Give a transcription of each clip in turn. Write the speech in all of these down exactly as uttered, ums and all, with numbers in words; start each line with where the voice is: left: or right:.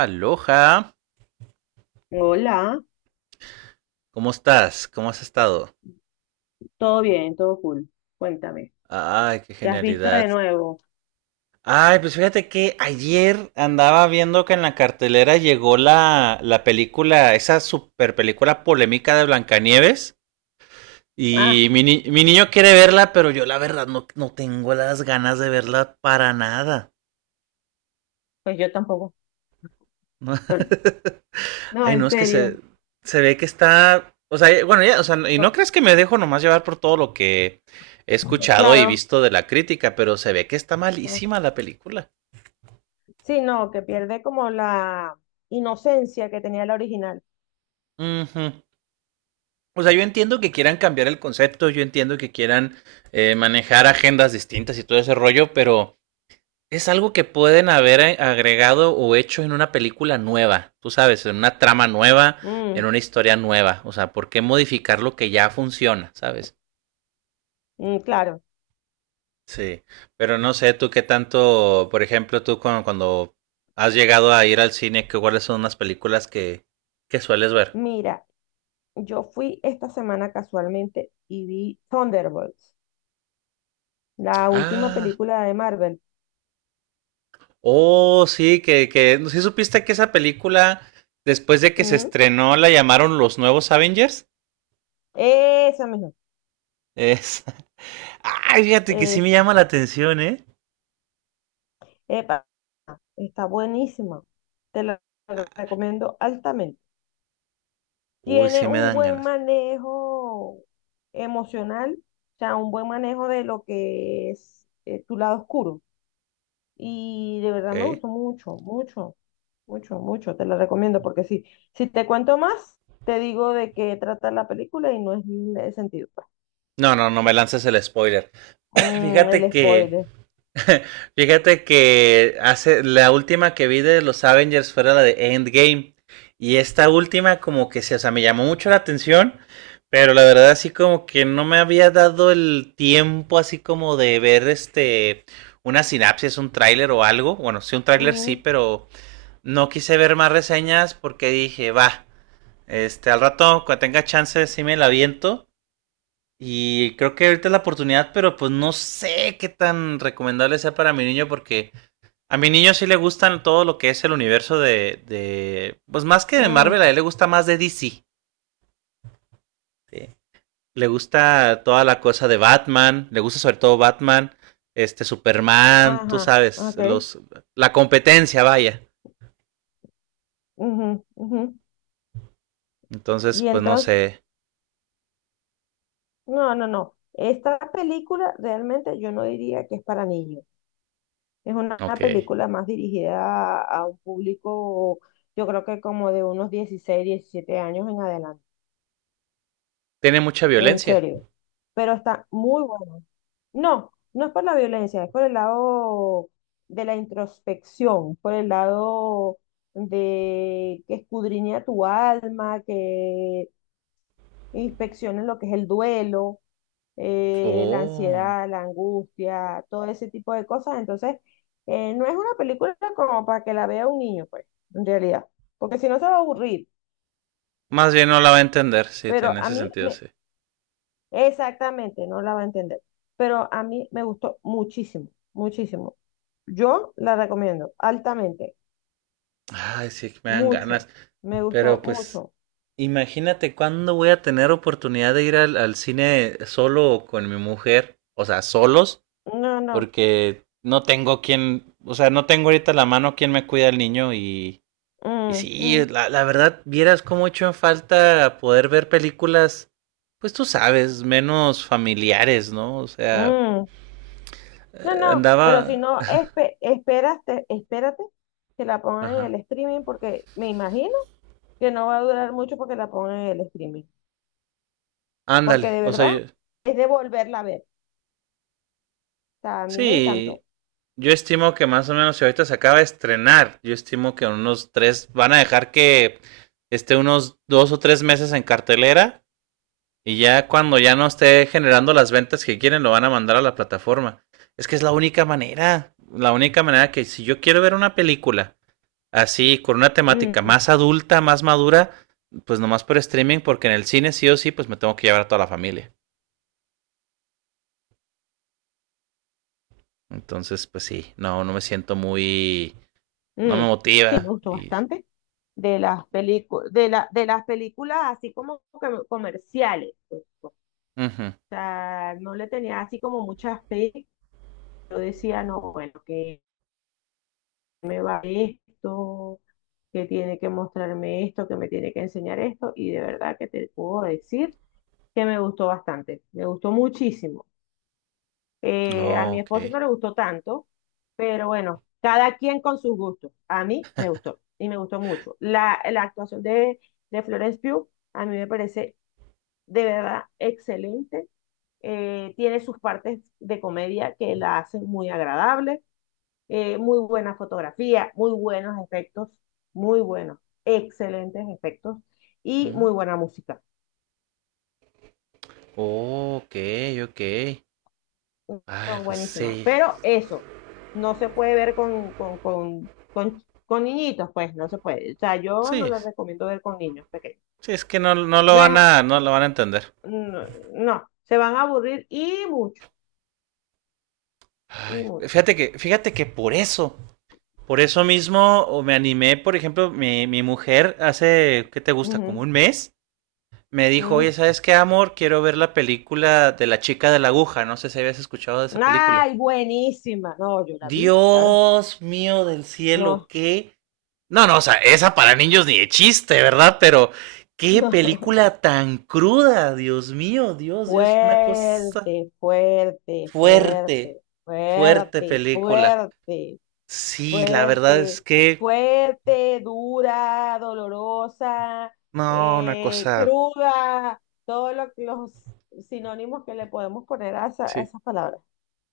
right: Aloha,
left: Hola,
right: ¿cómo estás? ¿Cómo has estado?
left: todo bien, todo cool. Cuéntame,
right: Ay, qué
left: ¿qué has visto de
right: genialidad.
left: nuevo?
right: Ay, pues fíjate que ayer andaba viendo que en la cartelera llegó la, la película, esa super película polémica de Blancanieves.
left: Ah,
right: Y mi, ni- mi niño quiere verla, pero yo la verdad no, no tengo las ganas de verla para nada.
left: pues yo tampoco. No,
right: Ay, no,
left: en
right: es que se,
left: serio.
right: se ve que está. O sea, bueno, ya, o sea, y no
left: No,
right: crees que me dejo nomás llevar por todo lo que he escuchado y
left: claro.
right: visto de la crítica, pero se ve que está
left: Ah,
right: malísima la película.
left: sí, no, que pierde como la inocencia que tenía la original.
right: Ujú. O sea, yo entiendo que quieran cambiar el concepto, yo entiendo que quieran eh, manejar agendas distintas y todo ese rollo, pero es algo que pueden haber eh, agregado o hecho en una película nueva, tú sabes, en una trama nueva,
left: Mm,
right: en una historia nueva. O sea, ¿por qué modificar lo que ya funciona, sabes?
left: mm, claro.
right: Sí, pero no sé tú qué tanto, por ejemplo, tú cuando, cuando has llegado a ir al cine, que cuáles son unas películas que, que sueles ver.
left: Mira, yo fui esta semana casualmente y vi Thunderbolts, la última
right: Ah,
left: película de Marvel.
right: oh, sí, que, que, ¿sí supiste que esa película, después de que se
left: Mm,
right: estrenó, la llamaron Los Nuevos Avengers?
left: esa misma,
right: Es... Ay, fíjate que sí me
left: esa.
right: llama la atención, ¿eh?
left: Epa, está buenísima. Te la la recomiendo altamente.
right: Uy,
left: Tiene
right: sí me
left: un
right: dan
left: buen
right: ganas.
left: manejo emocional, o sea, un buen manejo de lo que es eh, tu lado oscuro. Y de
right: Ok.
left: verdad me gustó mucho, mucho, mucho, mucho. Te la recomiendo porque sí. Si te cuento más, te digo de qué trata la película y no es el sentido, pues.
right: No, no, no me lances el spoiler.
left: Mm,
right: Fíjate
left: el
right: que
left: spoiler.
right: Fíjate que hace la última que vi de los Avengers fue la de Endgame. Y esta última como que se, o sea, me llamó mucho la atención, pero la verdad así como que no me había dado el tiempo así como de ver este una sinapsis, un tráiler o algo. Bueno, sí un tráiler sí,
left: Ujú,
right: pero no quise ver más reseñas porque dije, va, este al rato cuando tenga chance sí me la aviento. Y creo que ahorita es la oportunidad, pero pues no sé qué tan recomendable sea para mi niño porque a mi niño sí le gustan todo lo que es el universo de, de pues más que de
left: mm,
right: Marvel, a él le gusta más de D C. ¿Sí? Le gusta toda la cosa de Batman, le gusta sobre todo Batman, este Superman, tú
left: ajá,
right: sabes,
left: ok.
right: los la competencia, vaya.
left: Ujú, ujú.
right: Entonces,
left: Y
right: pues no
left: entonces,
right: sé.
left: no, no, no. Esta película realmente yo no diría que es para niños. Es una
right: Ok.
left: película más dirigida a, a un público, yo creo que como de unos dieciséis diecisiete años en adelante,
right: Tiene mucha
left: en
right: violencia.
left: serio. Pero está muy bueno. No, no es por la violencia, es por el lado de la introspección, por el lado de que escudriña tu alma, que inspeccione lo que es el duelo, eh, la
right: Oh.
left: ansiedad, la angustia, todo ese tipo de cosas. Entonces, eh, no es una película como para que la vea un niño, pues, en realidad, porque si no se va a aburrir.
right: Más bien no la va a entender, sí,
left: Pero
right: tiene
left: a
right: ese
left: mí
right: sentido,
left: me,
right: sí.
left: exactamente, no la va a entender. Pero a mí me gustó muchísimo, muchísimo. Yo la recomiendo altamente,
right: Ay, sí, me dan
left: mucho.
right: ganas.
left: Me gustó
right: Pero pues
left: mucho.
right: imagínate cuándo voy a tener oportunidad de ir al, al cine solo o con mi mujer, o sea, solos,
left: No, no.
right: porque no tengo quien, o sea, no tengo ahorita a la mano quien me cuida al niño y, y
left: Mm,
right: sí,
left: mm,
right: la, la verdad, vieras cómo he hecho en falta poder ver películas, pues tú sabes, menos familiares, ¿no? O sea,
left: mm. No,
right: eh,
left: no, pero si
right: andaba,
left: no, espe- esperaste, espérate que la pongan en el
right: ajá,
left: streaming porque me imagino que no va a durar mucho porque la pongan en el streaming. Porque
right: ándale,
left: de
right: o sea,
left: verdad
right: yo-
left: es de volverla a ver. O sea, a mí me
right: sí,
left: encantó.
right: yo estimo que más o menos si ahorita se acaba de estrenar, yo estimo que unos tres van a dejar que esté unos dos o tres meses en cartelera y ya cuando ya no esté generando las ventas que quieren lo van a mandar a la plataforma. Es que es la única manera, la única manera que si yo quiero ver una película así con una temática
left: Mm,
right: más adulta, más madura, pues nomás por streaming porque en el cine sí o sí pues me tengo que llevar a toda la familia. Entonces pues sí, no, no me siento muy, no
left: mm.
right: me
left: Sí, me
right: motiva
left: gustó
right: y...
left: bastante. De las películas, de la, de las películas así como que comerciales, pues. O
right: Uh -huh.
left: sea, no le tenía así como mucha fe. Yo decía, no, bueno, ¿que me va esto? Que tiene que mostrarme esto, que me tiene que enseñar esto, y de verdad que te puedo decir que me gustó bastante, me gustó muchísimo. Eh, a
right: Oh,
left: mi esposo
right: ok.
left: no le gustó tanto, pero bueno, cada quien con sus gustos. A mí me gustó y me gustó mucho. La, la actuación de, de Florence Pugh a mí me parece de verdad excelente. Eh, tiene sus partes de comedia que la hacen muy agradable, eh, muy buena fotografía, muy buenos efectos, muy buenos, excelentes efectos y
right: Ujú.
left: muy buena música.
right: Oh, ok, ok. Ay,
left: No,
right: pues
left: buenísima.
right: sí.
left: Pero eso, no se puede ver con, con, con, con, con niñitos, pues no se puede. O sea, yo no
right: Sí.
left: les recomiendo ver con niños pequeños.
right: Sí, es que no, no lo
left: No
right: van
left: es,
right: a, no lo van a entender.
left: no, no, se van a aburrir y mucho, y
right: Ay,
left: mucho.
right: fíjate que, fíjate que por eso. Por eso mismo o me animé, por ejemplo, mi, mi mujer hace, ¿qué te gusta? Como
left: Ujú,
right: un mes. Me dijo, oye,
left: mm.
right: ¿sabes qué, amor? Quiero ver la película de la chica de la aguja. No sé si habías escuchado de esa película.
left: Ay, buenísima. No, yo la vi, claro.
right: Dios mío del cielo,
left: No,
right: qué. No, no, o sea, esa para niños ni de chiste, ¿verdad? Pero qué
left: no.
right: película tan cruda, Dios mío, Dios, Dios, fue una cosa
left: Fuerte, fuerte, fuerte,
right: fuerte, fuerte
left: fuerte,
right: película.
left: fuerte,
right: Sí, la verdad
left: fuerte,
right: es que,
left: fuerte, dura, dolorosa,
right: no, una
left: eh,
right: cosa,
left: cruda, todos lo- los sinónimos que le podemos poner a, esa- a
right: sí.
left: esas palabras. O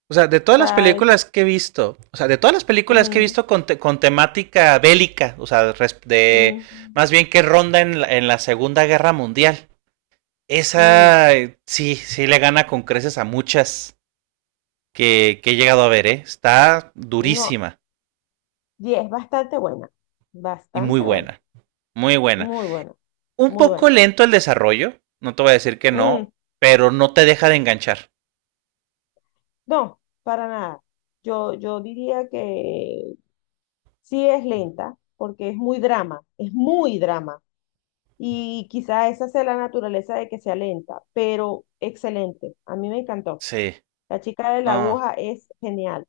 right: O sea, de todas las
left: sea, esa,
right: películas que he visto, o sea, de todas las películas que he
left: mm,
right: visto con, te- con temática bélica, o sea, res- de
left: mm,
right: más bien que ronda en la, en la Segunda Guerra Mundial,
left: mm,
right: esa eh, sí, sí le gana con creces a muchas. que, que he llegado a ver, ¿eh? Está
left: no,
right: durísima
left: y es bastante buena,
right: y muy
left: bastante buena,
right: buena. Muy buena.
left: muy buena,
right: Un
left: muy
right: poco
left: buena.
right: lento el desarrollo, no te voy a decir que
left: Mm.
right: no, pero no te deja de enganchar.
left: No, para nada. Yo, yo diría que sí es lenta, porque es muy drama, es muy drama. Y quizá esa sea la naturaleza de que sea lenta, pero excelente. A mí me encantó.
right: Sí,
left: La chica de la
right: no,
left: aguja es genial,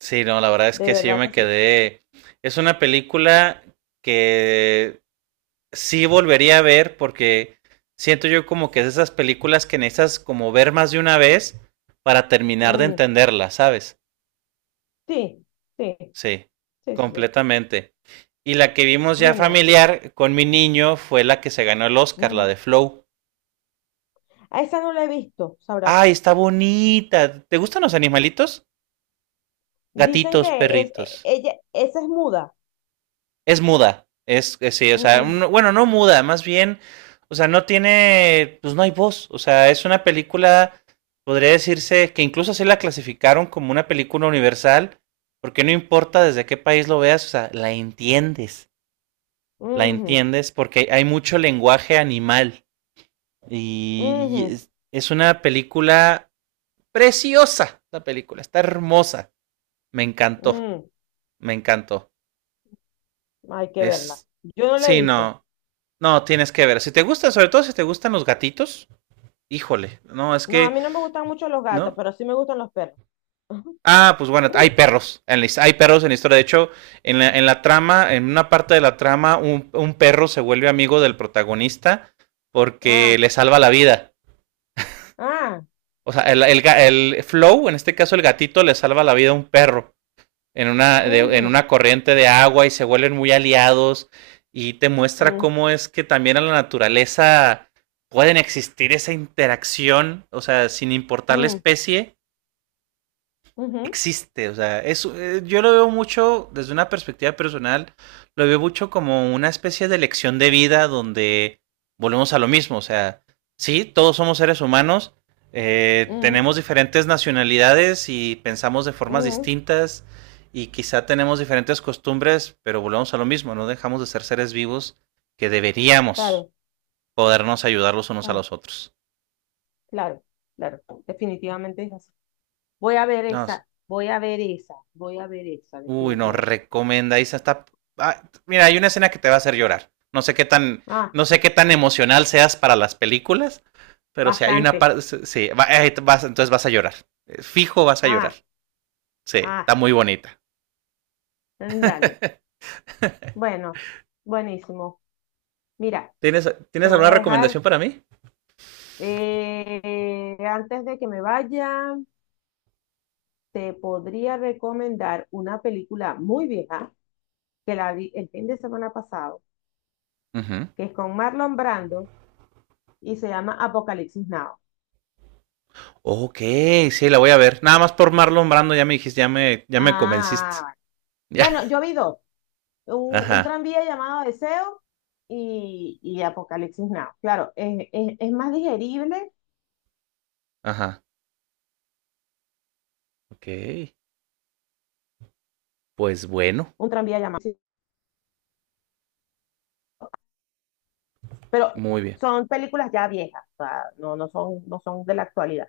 right: sí, no, la verdad es
left: de
right: que sí, yo
left: verdad
right: me
left: que sí.
right: quedé. Es una película que sí volvería a ver porque siento yo como que es de esas películas que necesitas como ver más de una vez para terminar de
left: Mm,
right: entenderla, ¿sabes?
left: sí, sí,
right: Sí,
left: sí, sí, sí.
right: completamente. Y la que vimos
left: No,
right: ya
left: no,
right: familiar con mi niño fue la que se ganó el Oscar, la
left: mm.
right: de Flow.
left: A esa no la he visto,
right: Ay,
left: sabrás.
right: está bonita. ¿Te gustan los animalitos?
left: Dicen
right: Gatitos,
left: que es,
right: perritos.
left: e- ella, esa es muda.
right: Es muda. Es, es- sí, o sea,
left: Mm,
right: un- bueno, no muda, más bien, o sea, no tiene, pues no hay voz. O sea, es una película, podría decirse que incluso así la clasificaron como una película universal, porque no importa desde qué país lo veas, o sea, la entiendes. La
left: ujú,
right: entiendes porque hay mucho lenguaje animal y,
left: ujú,
right: y es, una película preciosa, la película, está hermosa, me encantó,
left: mm.
right: me encantó.
left: Hay que verla.
right: Es,
left: Yo no la he
right: sí,
left: visto.
right: no, no, tienes que ver, si te gusta, sobre todo si te gustan los gatitos, híjole, no, es
left: No, a
right: que,
left: mí no me gustan mucho los gatos,
right: ¿no?
left: pero sí me gustan los perros.
right: Ah, pues bueno, hay perros. En la, hay perros en la historia. De hecho, en la, en la trama, en una parte de la trama, un, un, perro se vuelve amigo del protagonista porque
left: Ah,
right: le salva la vida.
left: ah,
right: O sea, el, el, el Flow, en este caso el gatito, le salva la vida a un perro en una, de, en
left: ujú,
right: una corriente de agua y se vuelven muy aliados y te muestra
left: mm,
right: cómo es que también en la naturaleza pueden existir esa interacción, o sea, sin importar la
left: mm,
right: especie,
left: ujú,
right: existe. O sea, es, eh, yo lo veo mucho desde una perspectiva personal, lo veo mucho como una especie de lección de vida donde volvemos a lo mismo. O sea, sí, todos somos seres humanos, eh,
left: mm,
right: tenemos diferentes nacionalidades y pensamos de formas
left: mm,
right: distintas y quizá tenemos diferentes costumbres, pero volvemos a lo mismo, no dejamos de ser seres vivos que deberíamos
left: claro,
right: podernos ayudar los unos a
left: ah,
right: los otros.
left: claro, claro, definitivamente es así. Voy a ver
right: No,
left: esa, voy a ver esa, voy a ver esa,
right: uy, no,
left: definitivamente.
right: recomendáis hasta. Ah, mira, hay una escena que te va a hacer llorar. No sé qué tan,
left: Ah,
right: no sé qué tan emocional seas para las películas, pero si hay una
left: bastante.
right: parte, sí, va- eh, vas- entonces vas a llorar. Eh, Fijo vas a llorar.
left: Ah,
right: Sí,
left: ah,
right: está muy bonita.
left: dale. Bueno, buenísimo. Mira,
right: ¿Tienes, ¿tienes
left: te voy
right: alguna
left: a dejar,
right: recomendación para mí?
left: eh, antes de que me vaya. Te podría recomendar una película muy vieja que la vi el fin de semana pasado,
right: Ujú.
left: que es con Marlon Brando y se llama Apocalipsis Now.
right: Ok, sí, la voy a ver. Nada más por Marlon Brando ya me dijiste, ya me, ya me convenciste.
left: Ah,
right: Ya.
left: bueno, yo vi dos, un, un
right: Ajá,
left: tranvía llamado Deseo y, y Apocalipsis Now. Claro, es, es, es más digerible
right: ajá. Ok. Pues bueno,
left: un tranvía llamado, sí, pero
right: muy bien.
left: son películas ya viejas, o sea, no, no son, no son de la actualidad.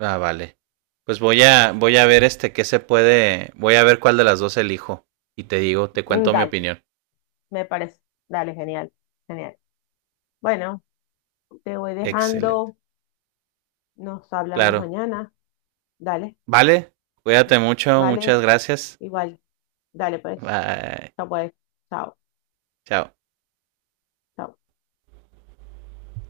right: Ah, vale. Pues voy a, voy a ver este qué se puede, voy a ver cuál de las dos elijo y te digo, te
left: Mm,
right: cuento mi
left: dale,
right: opinión.
left: me parece, dale, genial, genial. Bueno, te voy
right: Excelente.
left: dejando. Nos hablamos
right: Claro.
left: mañana. Dale.
right: Vale, cuídate mucho,
left: Vale,
right: muchas gracias.
left: igual. Dale, pues.
right: Bye.
left: Chao, pues. Chao,
right: Chao.
left: chao.